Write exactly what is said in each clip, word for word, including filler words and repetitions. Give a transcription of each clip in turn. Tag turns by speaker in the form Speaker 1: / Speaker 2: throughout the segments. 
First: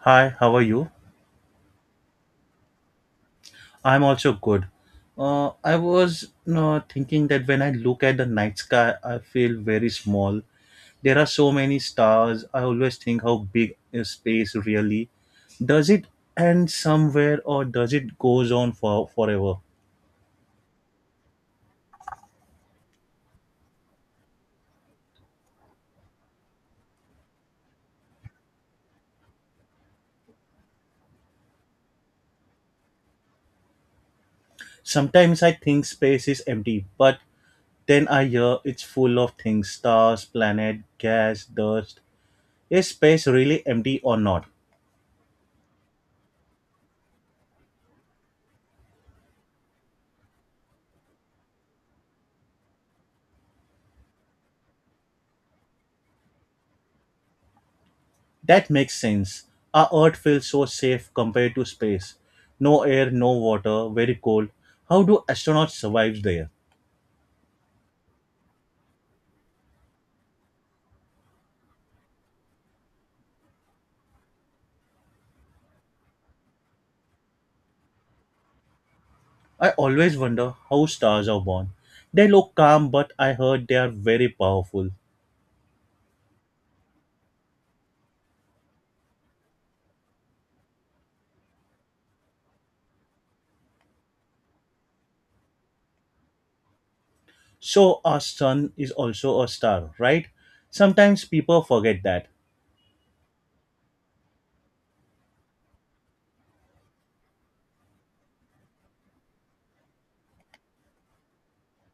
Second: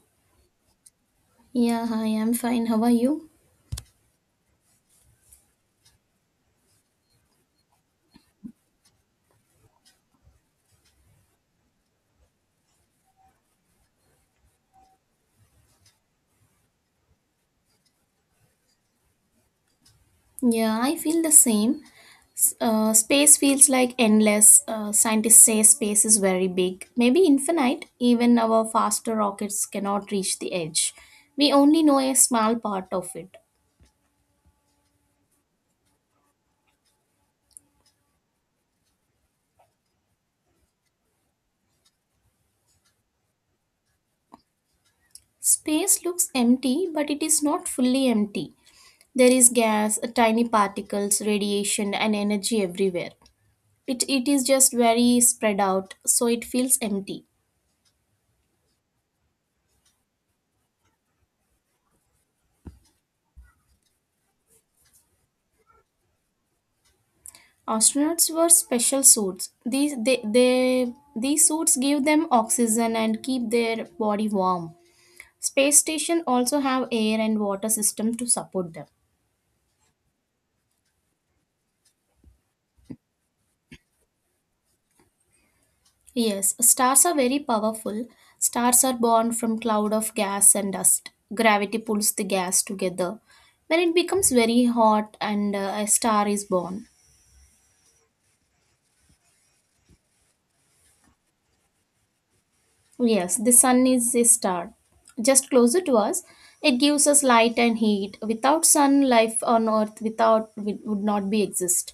Speaker 1: Hi, how are you?
Speaker 2: Yeah, hi, I'm fine. How are you?
Speaker 1: I'm also good. Uh, I was uh, thinking that when I look at the night sky, I feel very small. There are so many stars. I always think how big is space really. Does it end somewhere or does it goes on for forever?
Speaker 2: Yeah, I feel the same. S- Uh, space feels like endless. Uh, scientists say space is very big, maybe infinite. Even our faster rockets cannot reach the edge. We only know a small part of it.
Speaker 1: Sometimes I think space is empty, but then I hear it's full of things: stars, planet, gas, dust. Is space really empty or not?
Speaker 2: Space looks empty, but it is not fully empty. There is gas, tiny particles, radiation, and energy everywhere. It, it is just very spread out, so it feels empty.
Speaker 1: That makes sense. Our Earth feels so safe compared to space. No air, no water, very cold. How do astronauts survive there?
Speaker 2: Astronauts wear special suits. These they, they these suits give them oxygen and keep their body warm. Space station also have air and water system to support them.
Speaker 1: I always wonder how stars are born. They look calm, but I heard they are very powerful.
Speaker 2: Yes, stars are very powerful. Stars are born from cloud of gas and dust. Gravity pulls the gas together. When it becomes very hot and uh, a star is born.
Speaker 1: So, our sun is also a star, right? Sometimes people forget that.
Speaker 2: Yes, the sun is a star. Just closer to us, it gives us light and heat. Without sun, life on earth without would would not be exist.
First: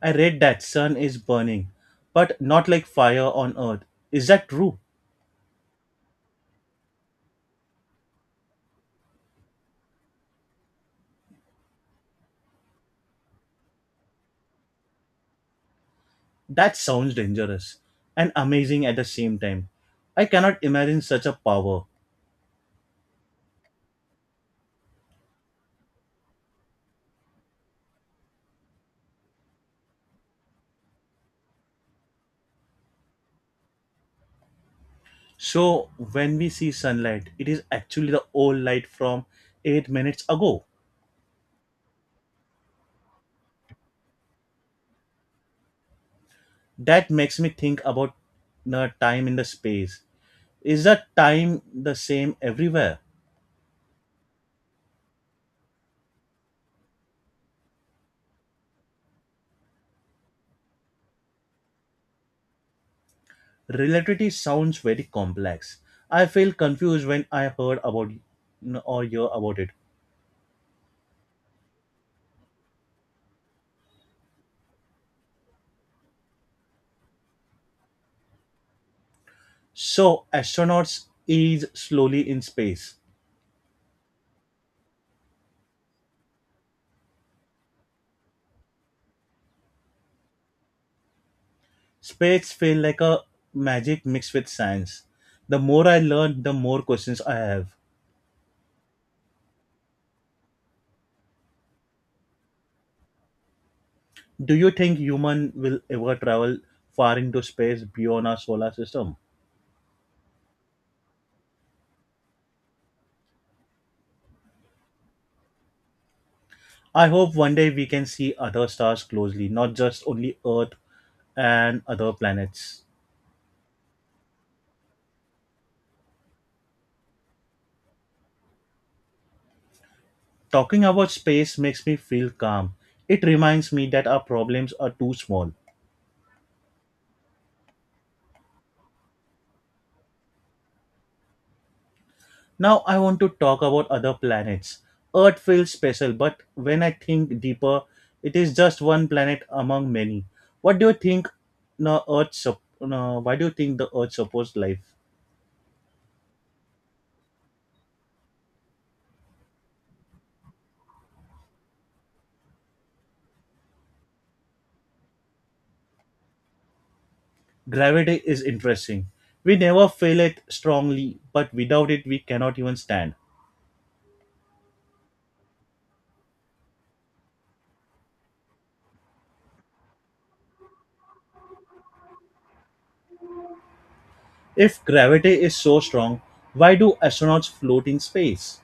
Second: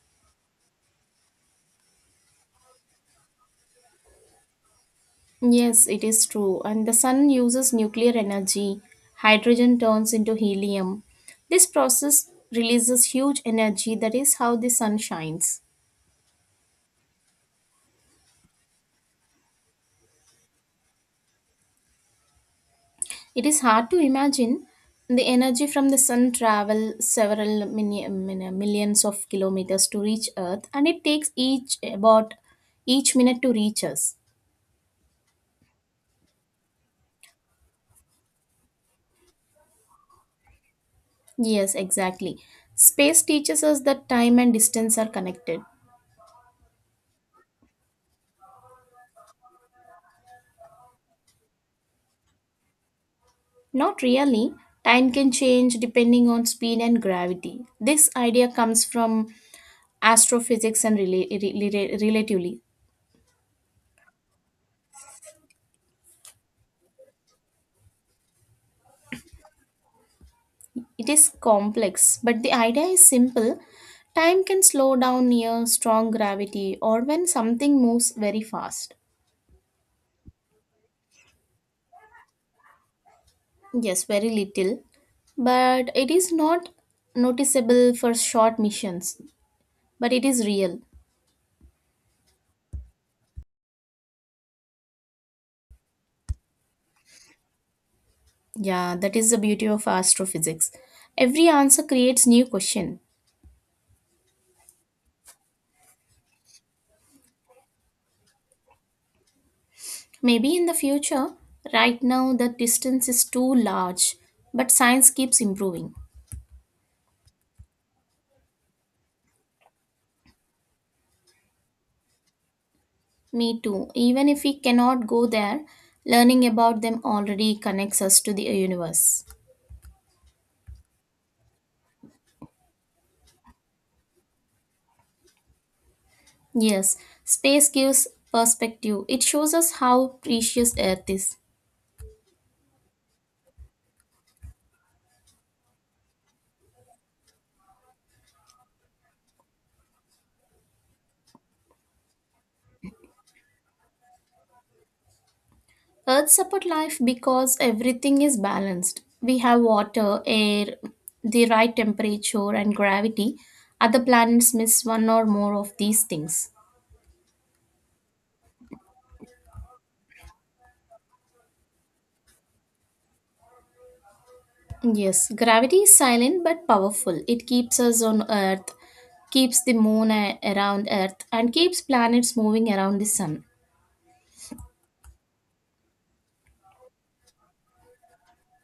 Speaker 1: I read that sun is burning, but not like fire on Earth. Is that true?
Speaker 2: Yes, it is true. And the sun uses nuclear energy. Hydrogen turns into helium. This process releases huge energy. That is how the sun shines.
Speaker 1: That sounds dangerous and amazing at the same time. I cannot imagine such a power.
Speaker 2: It is hard to imagine the energy from the sun travel several mini- min- millions of kilometers to reach Earth, and it takes each about each minute to reach us.
Speaker 1: So when we see sunlight, it is actually the old light from eight minutes ago.
Speaker 2: Yes, exactly. Space teaches us that time and distance are connected.
Speaker 1: That makes me think about the time in the space. Is the time the same everywhere?
Speaker 2: Not really. Time can change depending on speed and gravity. This idea comes from astrophysics and rela- re- re- relatively.
Speaker 1: Relativity sounds very complex. I feel confused when I heard about or hear about it.
Speaker 2: It is complex, but the idea is simple. Time can slow down near strong gravity or when something moves very fast.
Speaker 1: So astronauts ease slowly in space.
Speaker 2: Yes, very little. But it is not noticeable for short missions, but it is real.
Speaker 1: Space feel like a magic mixed with science. The more I learn, the more questions I have.
Speaker 2: Yeah, that is the beauty of astrophysics. Every answer creates new question.
Speaker 1: Do you think human will ever travel far into space beyond our solar system?
Speaker 2: Maybe in the future, right now the distance is too large, but science keeps improving.
Speaker 1: I hope one day we can see other stars closely, not just only Earth and other planets.
Speaker 2: Me too. Even if we cannot go there, learning about them already connects us to the universe.
Speaker 1: Talking about space makes me feel calm. It reminds me that our problems are too small.
Speaker 2: Yes, space gives perspective. It shows us how precious Earth is.
Speaker 1: Now I want to talk about other planets. Earth feels special, but when I think deeper, it is just one planet among many. What do you think no, Earth sup- no, Why do you think the Earth supports life?
Speaker 2: Earth support life because everything is balanced. We have water, air, the right temperature and gravity. Other planets miss one or more of these things.
Speaker 1: Gravity is interesting. We never feel it strongly, but without it, we cannot even stand.
Speaker 2: Yes, gravity is silent but powerful. It keeps us on Earth, keeps the moon a- around Earth, and keeps planets moving around the sun.
Speaker 1: If gravity is so strong, why do astronauts float in space?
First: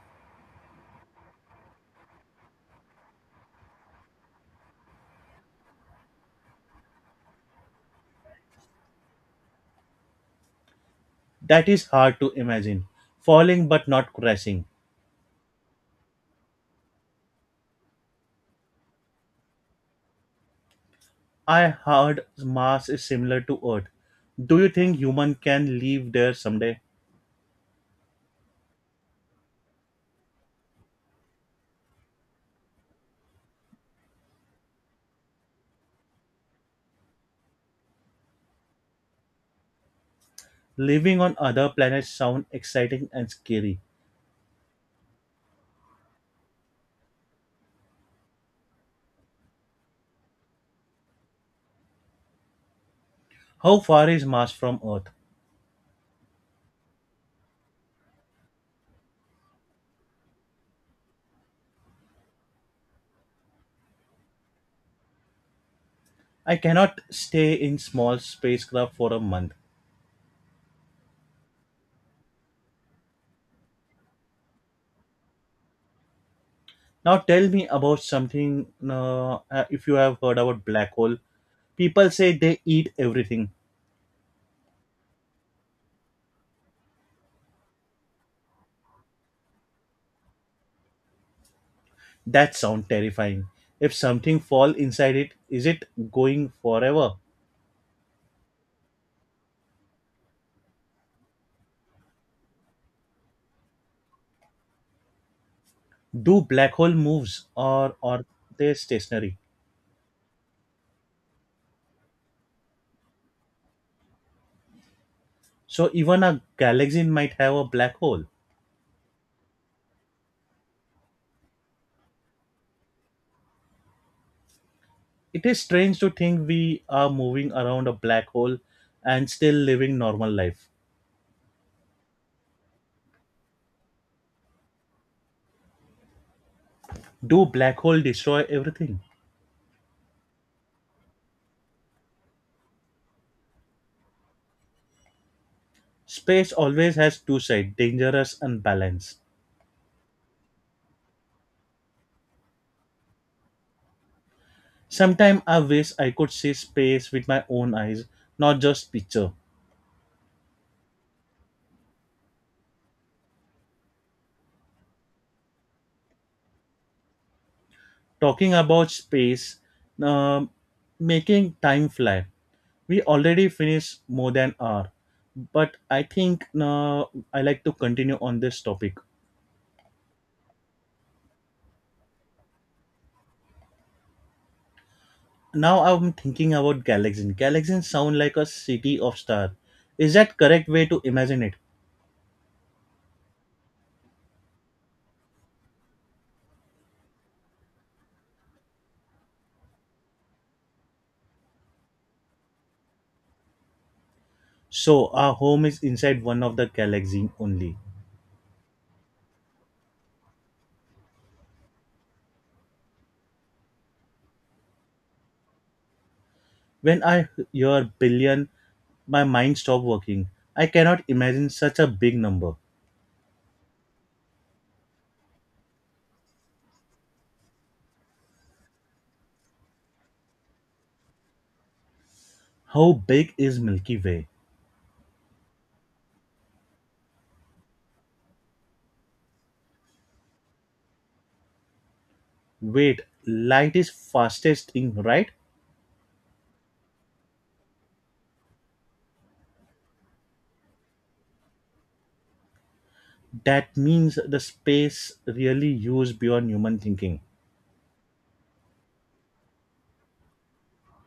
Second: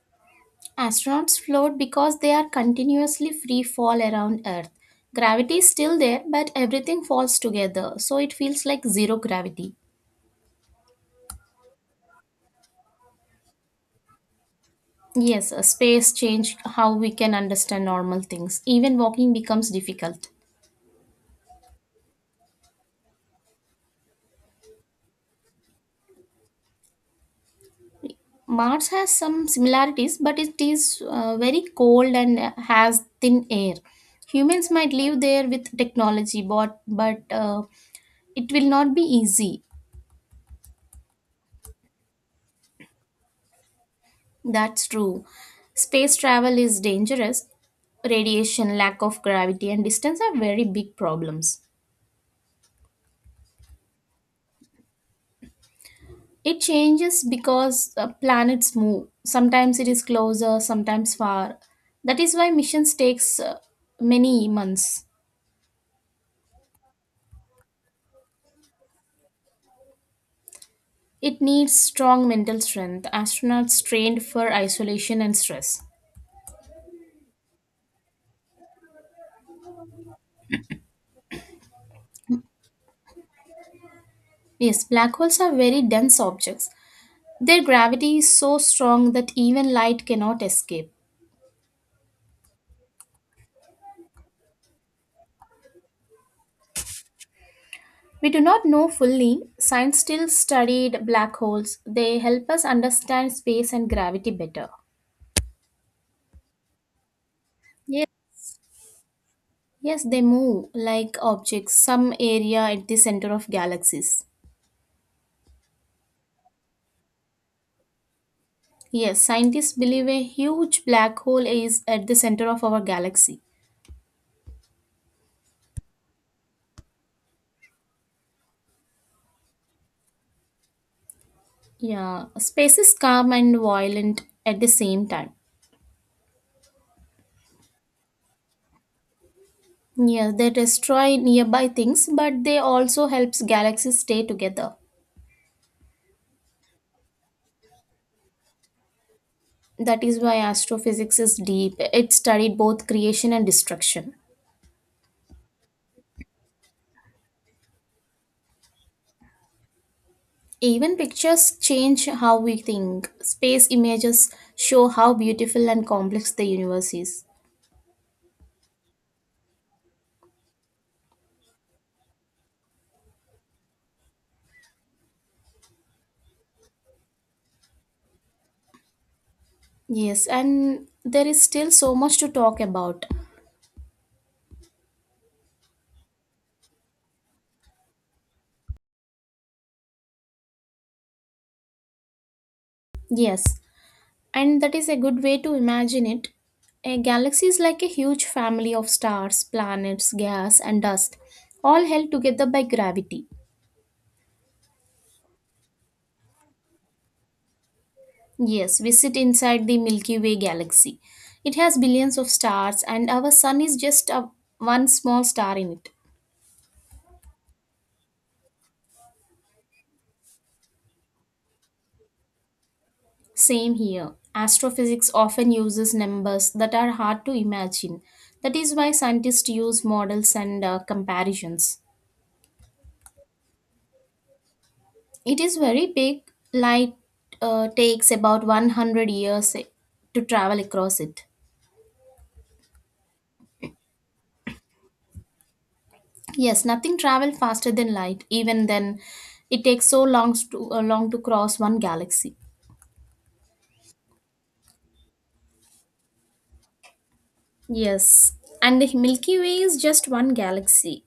Speaker 2: Astronauts float because they are continuously free fall around Earth. Gravity is still there, but everything falls together, so it feels like zero gravity.
Speaker 1: That is hard to imagine. Falling but not crashing.
Speaker 2: Yes, uh, space changed how we can understand normal things. Even walking becomes difficult.
Speaker 1: I heard Mars is similar to Earth. Do you think human can live there someday?
Speaker 2: Mars has some similarities, but it is uh, very cold and has thin air. Humans might live there with technology, but, but uh, it will not be easy.
Speaker 1: Living on other planets sound exciting and scary.
Speaker 2: That's true. Space travel is dangerous. Radiation, lack of gravity, and distance are very big problems.
Speaker 1: How far is Mars from Earth?
Speaker 2: It changes because uh, planets move. Sometimes it is closer, sometimes far. That is why missions takes uh, many months.
Speaker 1: I cannot stay in small spacecraft for a month.
Speaker 2: It needs strong mental strength, astronauts trained for isolation and stress.
Speaker 1: Now tell me about something. Uh, uh, if you have heard about black hole, people say they eat everything.
Speaker 2: Yes, black holes are very dense objects. Their gravity is so strong that even light cannot escape.
Speaker 1: That sounds terrifying. If something fall inside it, is it going forever?
Speaker 2: We do not know fully. Science still studied black holes. They help us understand space and gravity better.
Speaker 1: Do black hole moves or
Speaker 2: Yes,
Speaker 1: or they stationary?
Speaker 2: yes, they move like objects, some area at the center of galaxies.
Speaker 1: So even a galaxy might have a black hole.
Speaker 2: Yes, scientists believe a huge black hole is at the center of our galaxy.
Speaker 1: It is strange to think we are moving around a black hole and still living normal life.
Speaker 2: Yeah, space is calm and violent at the same time.
Speaker 1: Do black hole destroy everything?
Speaker 2: Yeah, they destroy nearby things, but they also helps galaxies stay together.
Speaker 1: Space always has two sides, dangerous and balanced.
Speaker 2: That is why astrophysics is deep. It studied both creation and destruction.
Speaker 1: Sometimes I wish I could see space with my own eyes, not just picture.
Speaker 2: Even pictures change how we think. Space images show how beautiful and complex the universe is.
Speaker 1: Talking about space, um, making time fly. We already finished more than hour, but I think uh, I like to continue on this topic.
Speaker 2: Yes, and there is still so much to talk about.
Speaker 1: Now I'm thinking about galaxies. Galaxies sound like a city of stars. Is that correct way to imagine it?
Speaker 2: Yes. And that is a good way to imagine it. A galaxy is like a huge family of stars, planets, gas, and dust, all held together by gravity.
Speaker 1: So our home is inside one of the galaxy only.
Speaker 2: Yes, we sit inside the Milky Way galaxy. It has billions of stars, and our sun is just a, one small star in it.
Speaker 1: When I hear billion, my mind stops working. I cannot imagine such a big number.
Speaker 2: Same here. Astrophysics often uses numbers that are hard to imagine. That is why scientists use models and uh, comparisons.
Speaker 1: How big is Milky Way?
Speaker 2: It is very big. Light uh, takes about one hundred years eh, to travel across it.
Speaker 1: Wait, light is fastest thing, right?
Speaker 2: Yes, nothing travels faster than light. Even then, it takes so long to uh, long to cross one galaxy.
Speaker 1: That means the space really used beyond human thinking.
Speaker 2: Yes, and the Milky Way is just one galaxy.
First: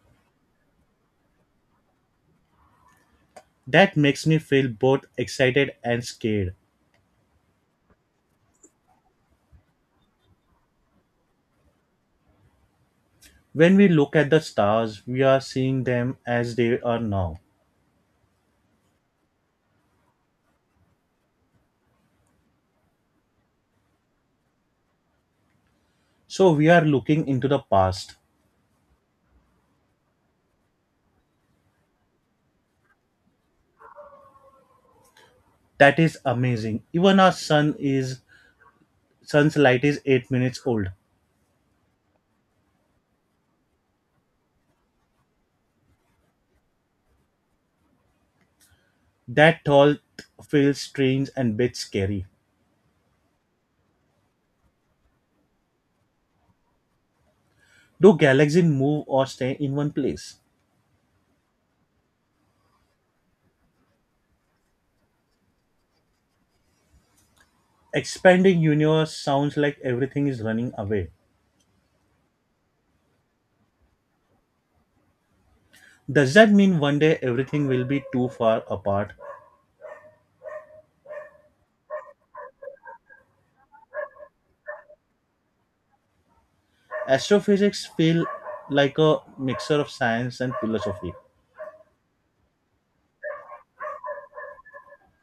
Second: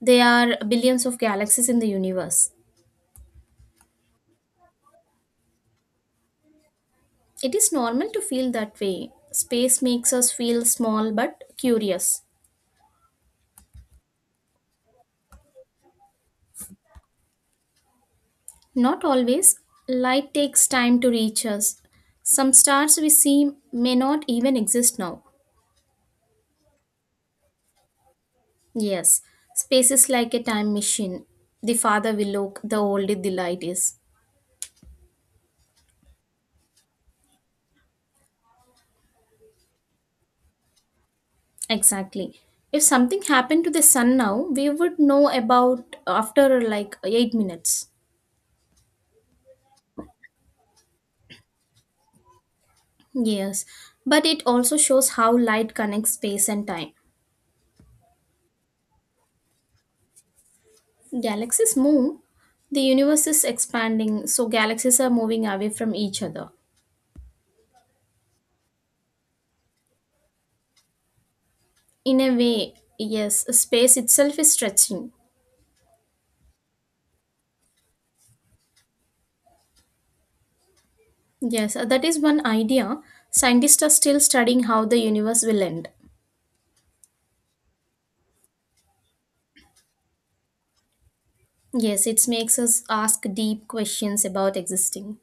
Speaker 2: There are billions of galaxies in the universe.
Speaker 1: That makes me feel both excited and scared.
Speaker 2: It is normal to feel that way. Space makes us feel small but curious.
Speaker 1: When we look at the stars, we are seeing them as they are now.
Speaker 2: Not always. Light takes time to reach us. Some stars we see may not even exist now.
Speaker 1: So we are looking into the past.
Speaker 2: Yes, space is like a time machine. The farther we look, the older the light is.
Speaker 1: That is amazing. Even our sun is sun's light is eight minutes old.
Speaker 2: Exactly. If something happened to the sun now, we would know about after like eight minutes.
Speaker 1: That thought feels strange and a bit scary.
Speaker 2: Yes, but it also shows how light connects space and time.
Speaker 1: Do galaxies move or stay in one place?
Speaker 2: Galaxies move, the universe is expanding, so galaxies are moving away from each other.
Speaker 1: Expanding universe sounds like everything is running away.
Speaker 2: In a way, yes, space itself is stretching.
Speaker 1: Does that mean one day everything will be too far apart?
Speaker 2: Yes, uh, that is one idea. Scientists are still studying how the universe will end.
Speaker 1: Astrophysics feel like a mixture of science and philosophy.
Speaker 2: Yes, it makes us ask deep questions about existing.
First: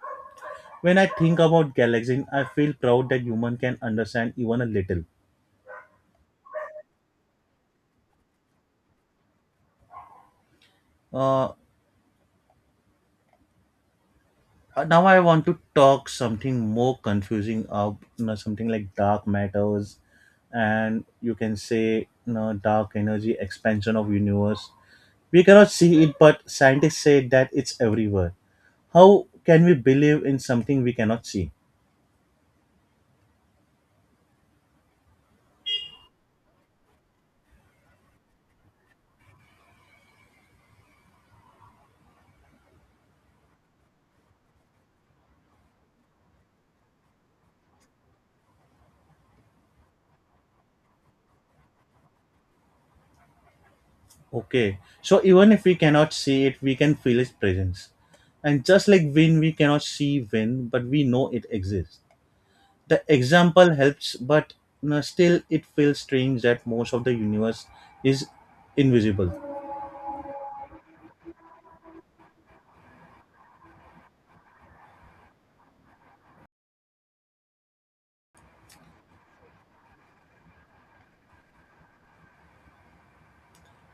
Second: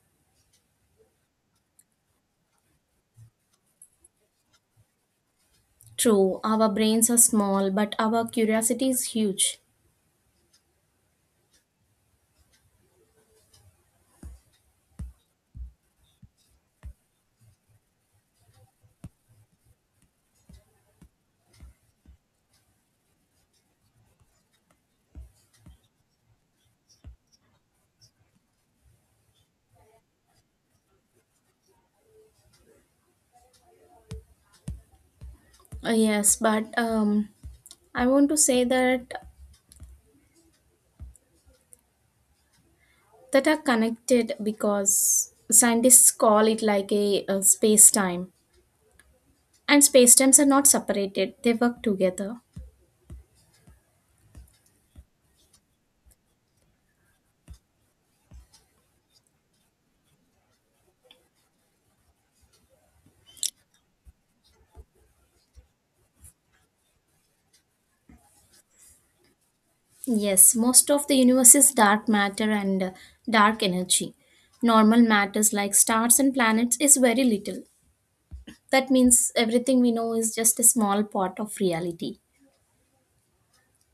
Speaker 1: When I think about galaxies, I feel proud that human can understand even a little.
Speaker 2: True, our brains are small, but our curiosity is huge.
Speaker 1: Uh, Uh, now I want to talk something more confusing, uh, you know, something like dark matters, and you can say you know, dark energy expansion of universe. We cannot see it, but scientists say that it's everywhere. How can we believe in something we cannot see?
Speaker 2: Uh, yes, but um, I want to say that that are connected because scientists call it like a, a space time, and space times are not separated; they work together.
Speaker 1: Okay, so even if we cannot see it, we can feel its presence. And just like wind, we cannot see wind, but we know it exists. The example helps but no, still it feels strange that most of the universe is invisible.
Speaker 2: Yes, most of the universe is dark matter and uh, dark energy. Normal matters like stars and planets is very little. That means everything we know is just a small part of reality.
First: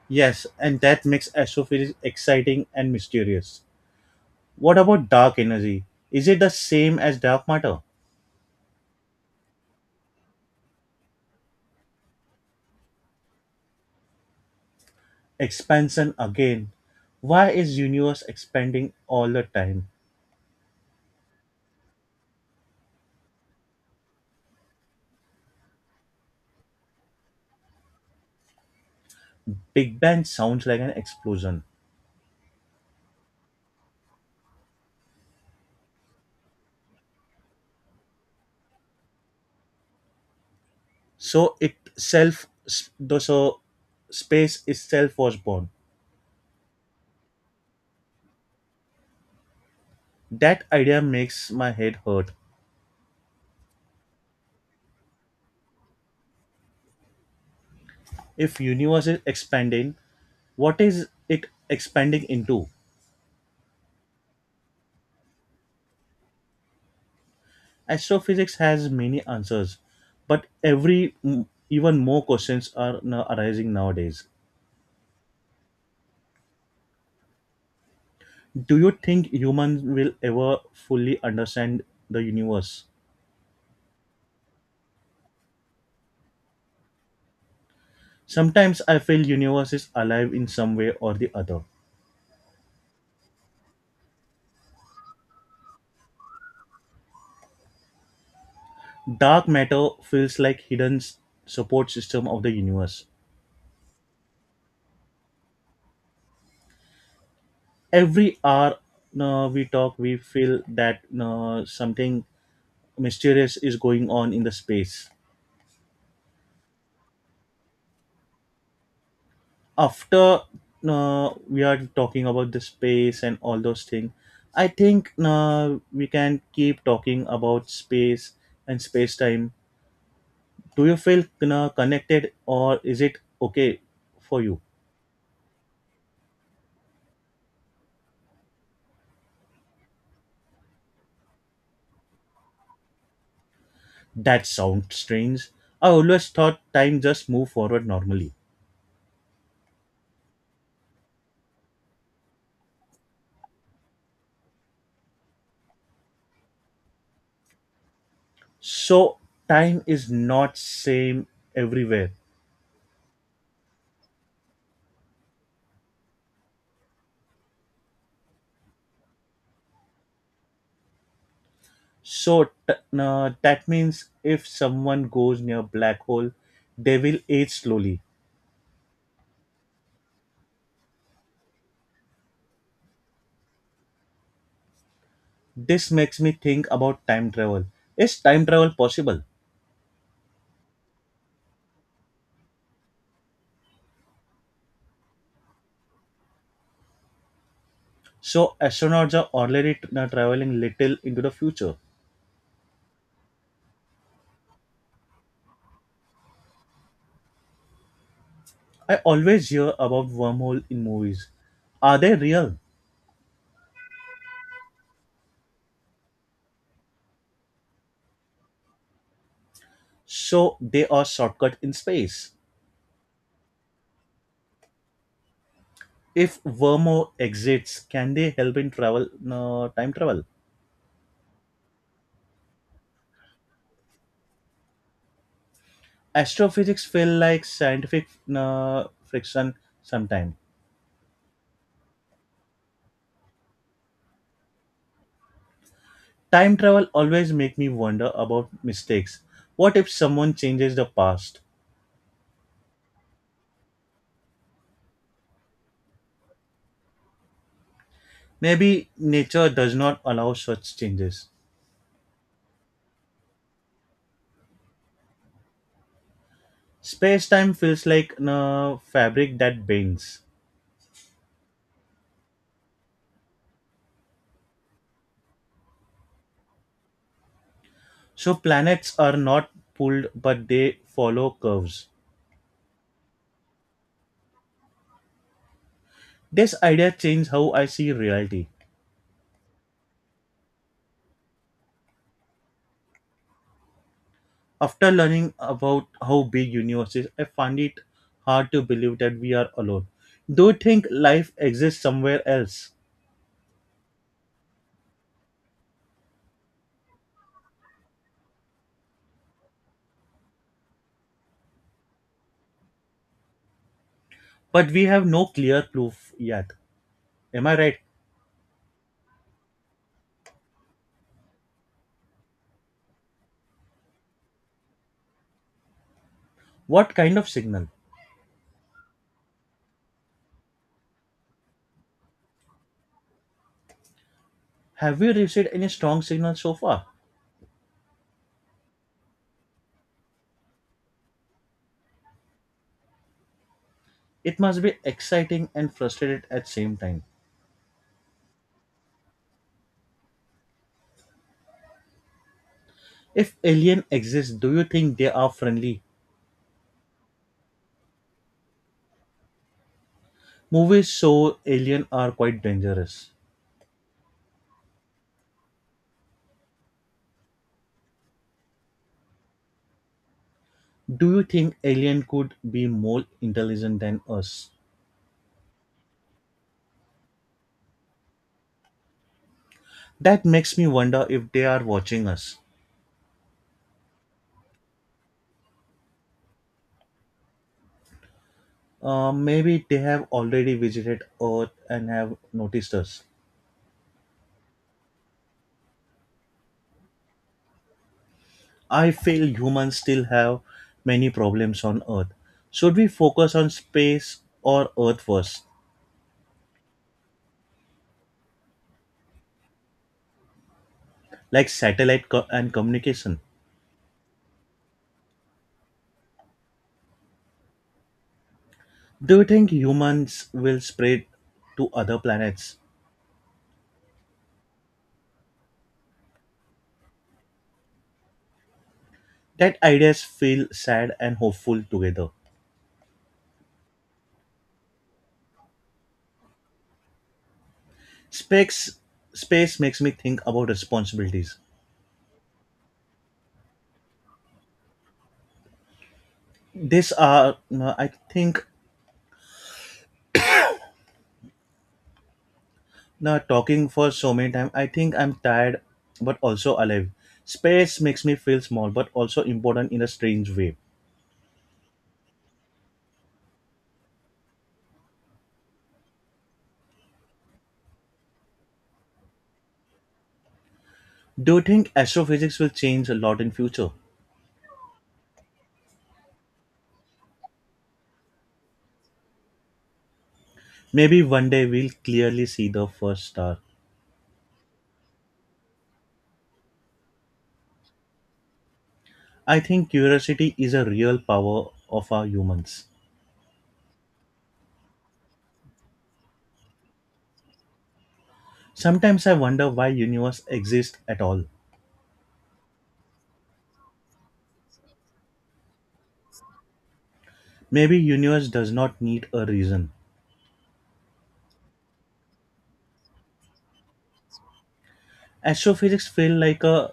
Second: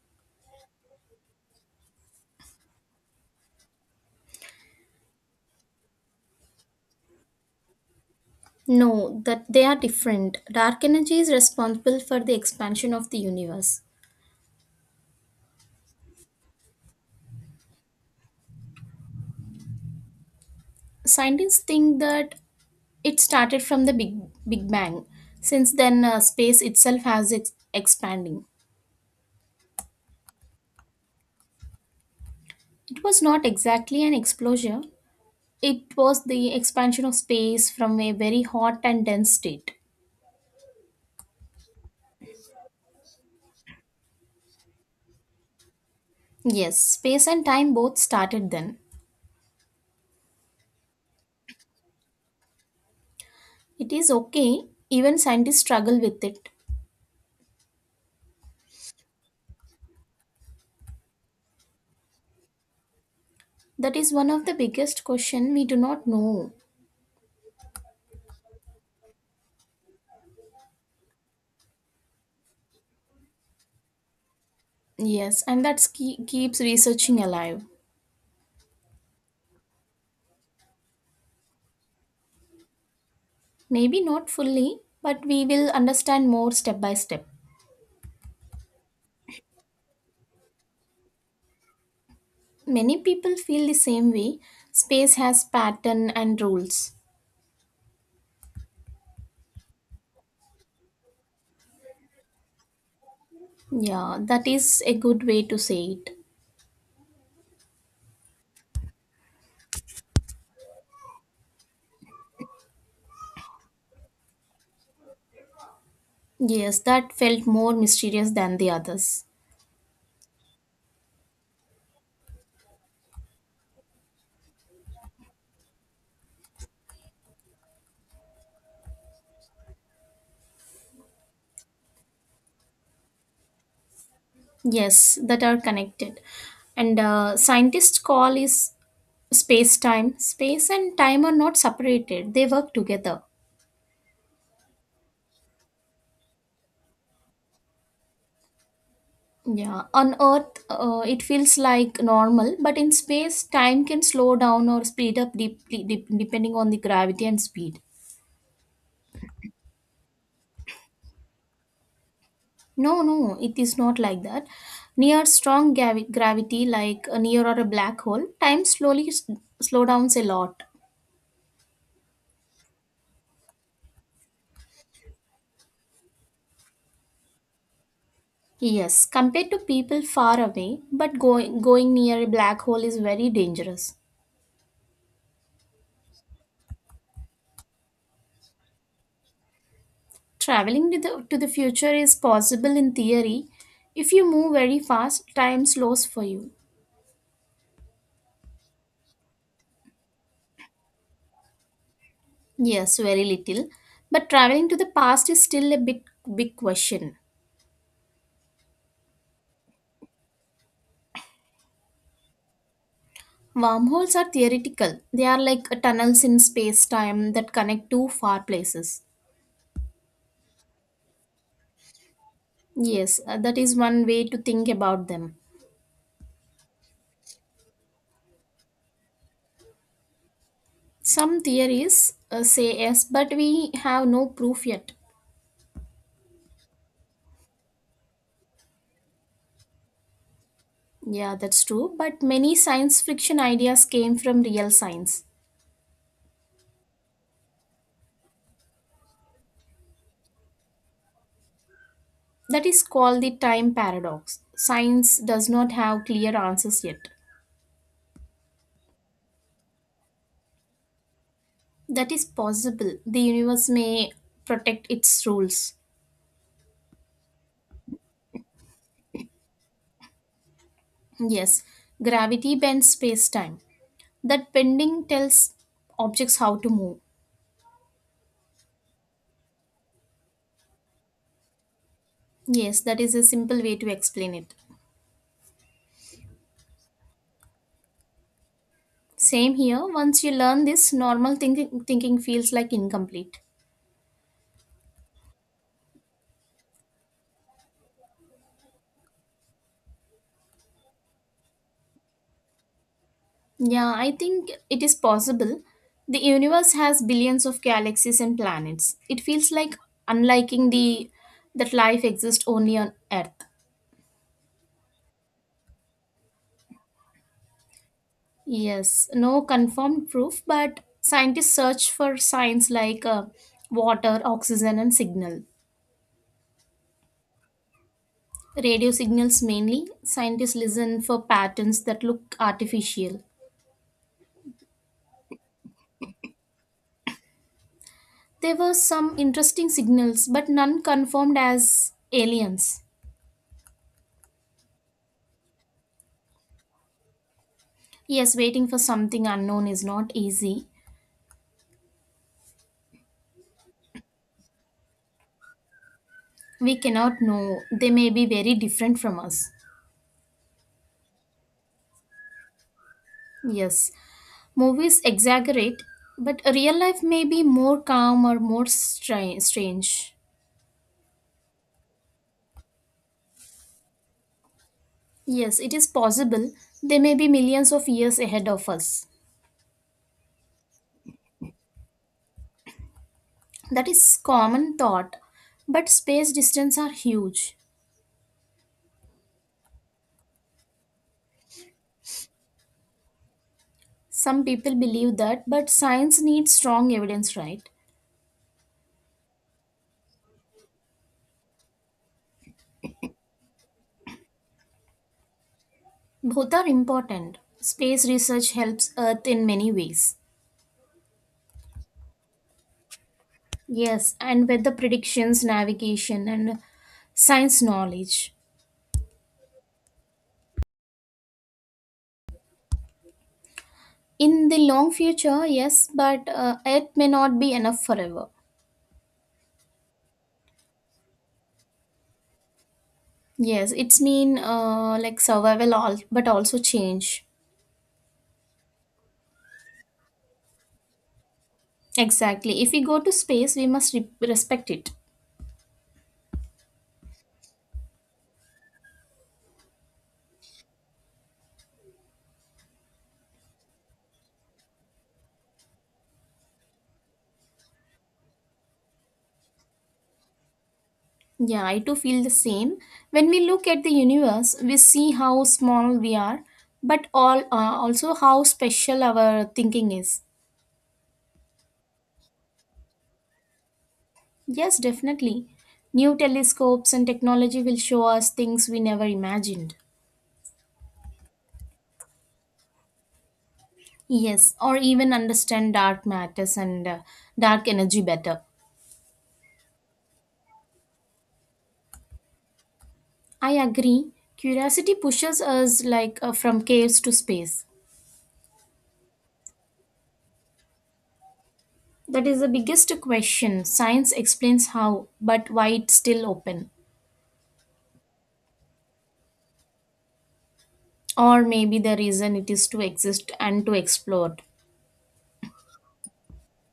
Speaker 1: Yes, and that makes astrophysics exciting and mysterious. What about dark energy? Is it the same as dark matter?
Speaker 2: No, that they are different. Dark energy is responsible for the expansion of the universe.
Speaker 1: Expansion again. Why is universe expanding all the time?
Speaker 2: Scientists think that it started from the Big, Big Bang. Since then, uh, space itself has ex- expanding.
Speaker 1: Big bang sounds like an explosion.
Speaker 2: It was not exactly an explosion, it was the expansion of space from a very hot and dense state.
Speaker 1: So itself s- though so space itself was born.
Speaker 2: Yes, space and time both started then.
Speaker 1: That idea makes my head hurt.
Speaker 2: It is okay, even scientists struggle with it.
Speaker 1: If universe is expanding, what is it expanding into?
Speaker 2: That is one of the biggest question we do not know.
Speaker 1: Astrophysics has many answers, but every even more questions are now arising nowadays.
Speaker 2: Yes, and that ke- keeps researching alive.
Speaker 1: Do you think humans will ever fully understand the universe?
Speaker 2: Maybe not fully, but we will understand more step by step.
Speaker 1: Sometimes I feel universe is alive in some way or the other.
Speaker 2: Many people feel the same way. Space has pattern and rules.
Speaker 1: Dark matter feels like hidden s- support system of the universe.
Speaker 2: Yeah, that is a good way to say it.
Speaker 1: Every hour uh, we talk, we feel that uh, something mysterious is going on in the space
Speaker 2: Yes, that felt more mysterious than the others.
Speaker 1: after uh, we are talking about the space and all those things. I think uh, we can keep talking about space and space time. Do you feel uh, connected, or is it okay for you?
Speaker 2: Yes, that are connected. And uh, scientists call is space time. Space and time are not separated, they work together.
Speaker 1: That sounds strange. I always thought time just move forward normally.
Speaker 2: Yeah, on Earth, uh, it feels like normal, but in space, time can slow down or speed up deeply, dep- depending on the gravity and speed.
Speaker 1: So time is not same everywhere.
Speaker 2: No, no, it is not like that. Near strong gavi- gravity, like uh, near or a black hole, time slowly s- slow downs a lot.
Speaker 1: So t- uh, that means if someone goes near black hole they will age slowly.
Speaker 2: Yes, compared to people far away, but going going near a black hole is very dangerous.
Speaker 1: This makes me think about time travel. Is time travel possible?
Speaker 2: Traveling to the to the future is possible in theory. If you move very fast, time slows for you.
Speaker 1: So astronauts are already t- now traveling little into the future.
Speaker 2: Yes, very little. But traveling to the past is still a bit big question.
Speaker 1: I always hear about wormhole in movies. Are they real?
Speaker 2: Wormholes are theoretical. They are like tunnels in space-time that connect two far places.
Speaker 1: So they are shortcut in space.
Speaker 2: Yes, uh, that is one way to think about them.
Speaker 1: If wormhole exists, can they help in travel uh, time travel?
Speaker 2: Some theories uh, say yes, but we have no proof yet.
Speaker 1: Astrophysics feel like scientific uh, friction sometimes.
Speaker 2: Yeah, that's true. But many science fiction ideas came from real science.
Speaker 1: Time travel always make me wonder about mistakes. What if someone changes the past?
Speaker 2: That is called the time paradox. Science does not have clear answers yet.
Speaker 1: Maybe nature does not allow such changes.
Speaker 2: That is possible. The universe may protect its rules.
Speaker 1: Space time feels like a fabric that bends.
Speaker 2: Yes, gravity bends space time. That bending tells objects how to move.
Speaker 1: So planets are not pulled but they follow curves.
Speaker 2: Yes, that is a simple way to explain it.
Speaker 1: This idea changed how I see reality.
Speaker 2: Same here, once you learn this, normal thinking, thinking feels like incomplete.
Speaker 1: After learning about how big universe is, I find it hard to believe that we are alone. Do you think life exists somewhere else?
Speaker 2: Yeah, I think it is possible. The universe has billions of galaxies and planets. It feels like unliking the that life exists only on Earth.
Speaker 1: But we have no clear proof yet. Am I right?
Speaker 2: Yes, no confirmed proof, but scientists search for signs like uh, water, oxygen, and signal.
Speaker 1: What kind of signal?
Speaker 2: Radio signals mainly. Scientists listen for patterns that look artificial.
Speaker 1: Have we received any strong signal so far?
Speaker 2: There were some interesting signals, but none confirmed as aliens.
Speaker 1: It must be exciting and frustrated at same time.
Speaker 2: Yes, waiting for something unknown is not easy.
Speaker 1: If alien exist, do you think they are friendly?
Speaker 2: We cannot know. They may be very different from us.
Speaker 1: Movies show alien are quite dangerous.
Speaker 2: Yes, movies exaggerate, but real life may be more calm or more stra- strange.
Speaker 1: Do you think alien could be more intelligent than us?
Speaker 2: Yes, it is possible they may be millions of years ahead of us.
Speaker 1: That makes me wonder if they are watching us.
Speaker 2: That is common thought, but space distance are huge.
Speaker 1: Uh, maybe they have already visited Earth and have noticed us.
Speaker 2: Some people believe that, but science needs strong evidence, right?
Speaker 1: I feel humans still have many problems on Earth. Should we focus on space or Earth first,
Speaker 2: Both are important. Space research helps Earth in many ways.
Speaker 1: like satellite co- and communication?
Speaker 2: Yes, and weather predictions, navigation, and science knowledge.
Speaker 1: Do you think humans will spread to other planets?
Speaker 2: In the long future, yes, but uh, it may not be enough forever.
Speaker 1: That ideas feel sad and hopeful together.
Speaker 2: Yes, it's mean uh, like survival, all, but also change.
Speaker 1: Space, space makes me think about responsibilities.
Speaker 2: Exactly. If we go to space, we must re- respect it.
Speaker 1: This are, no, I think, no, talking for so many time. I think I'm tired, but also alive. Space makes me feel small, but also important in a strange way.
Speaker 2: Yeah, I too feel the same. When we look at the universe, we see how small we are, but all uh, also how special our thinking is.
Speaker 1: Do you think astrophysics will change a lot in future?
Speaker 2: Yes, definitely. New telescopes and technology will show us things we never imagined.
Speaker 1: Maybe one day we'll clearly see the first star.
Speaker 2: Yes, or even understand dark matters and uh, dark energy better.
Speaker 1: I think curiosity is a real power of our humans.
Speaker 2: I agree. Curiosity pushes us like uh, from caves to space.
Speaker 1: Sometimes I wonder why universe exists at all.
Speaker 2: That is the biggest question. Science explains how, but why it's still open.
Speaker 1: Maybe universe does not need a reason.
Speaker 2: Or maybe the reason it is to exist and to explore.
Speaker 1: Astrophysics feel like a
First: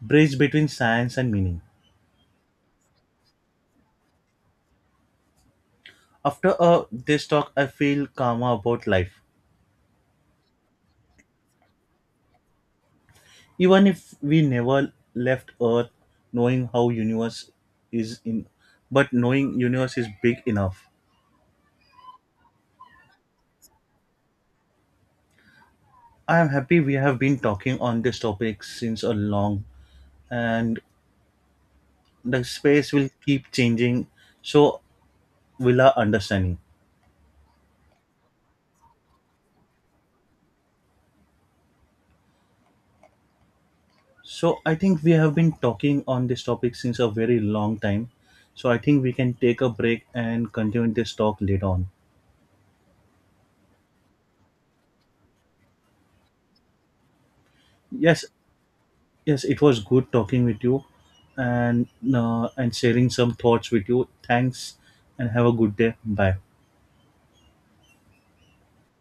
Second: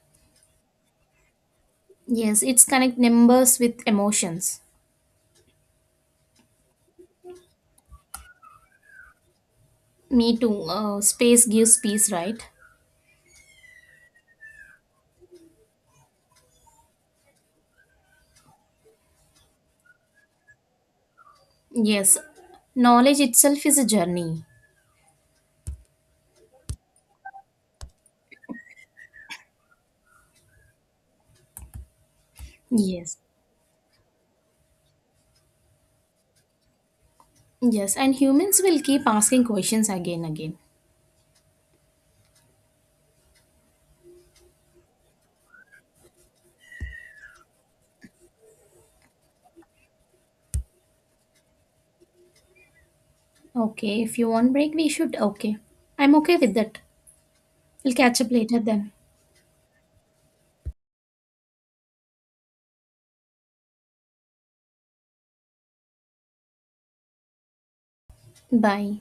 Speaker 1: bridge between science and meaning.
Speaker 2: Yes, it's connect numbers with emotions.
Speaker 1: After uh, this talk, I feel calmer about life.
Speaker 2: Me too. Uh, space gives peace, right?
Speaker 1: Even if we never left Earth, knowing how universe is in, but knowing universe is big enough.
Speaker 2: Yes, knowledge itself is a journey.
Speaker 1: I am happy we have been talking on this topic since a long, and the space will
Speaker 2: Yes,
Speaker 1: keep changing. So will our understanding.
Speaker 2: yes, and humans will keep asking questions again again.
Speaker 1: So I think we have been talking on this topic since a very long time. So I think we can take a break and continue this talk later on.
Speaker 2: Okay, if you want break, we should. Okay, I'm okay with that. We'll catch
Speaker 1: Yes,
Speaker 2: up later then.
Speaker 1: yes, it was good talking with you and uh, and sharing some thoughts with you. Thanks and have a good day. Bye.
Speaker 2: Bye.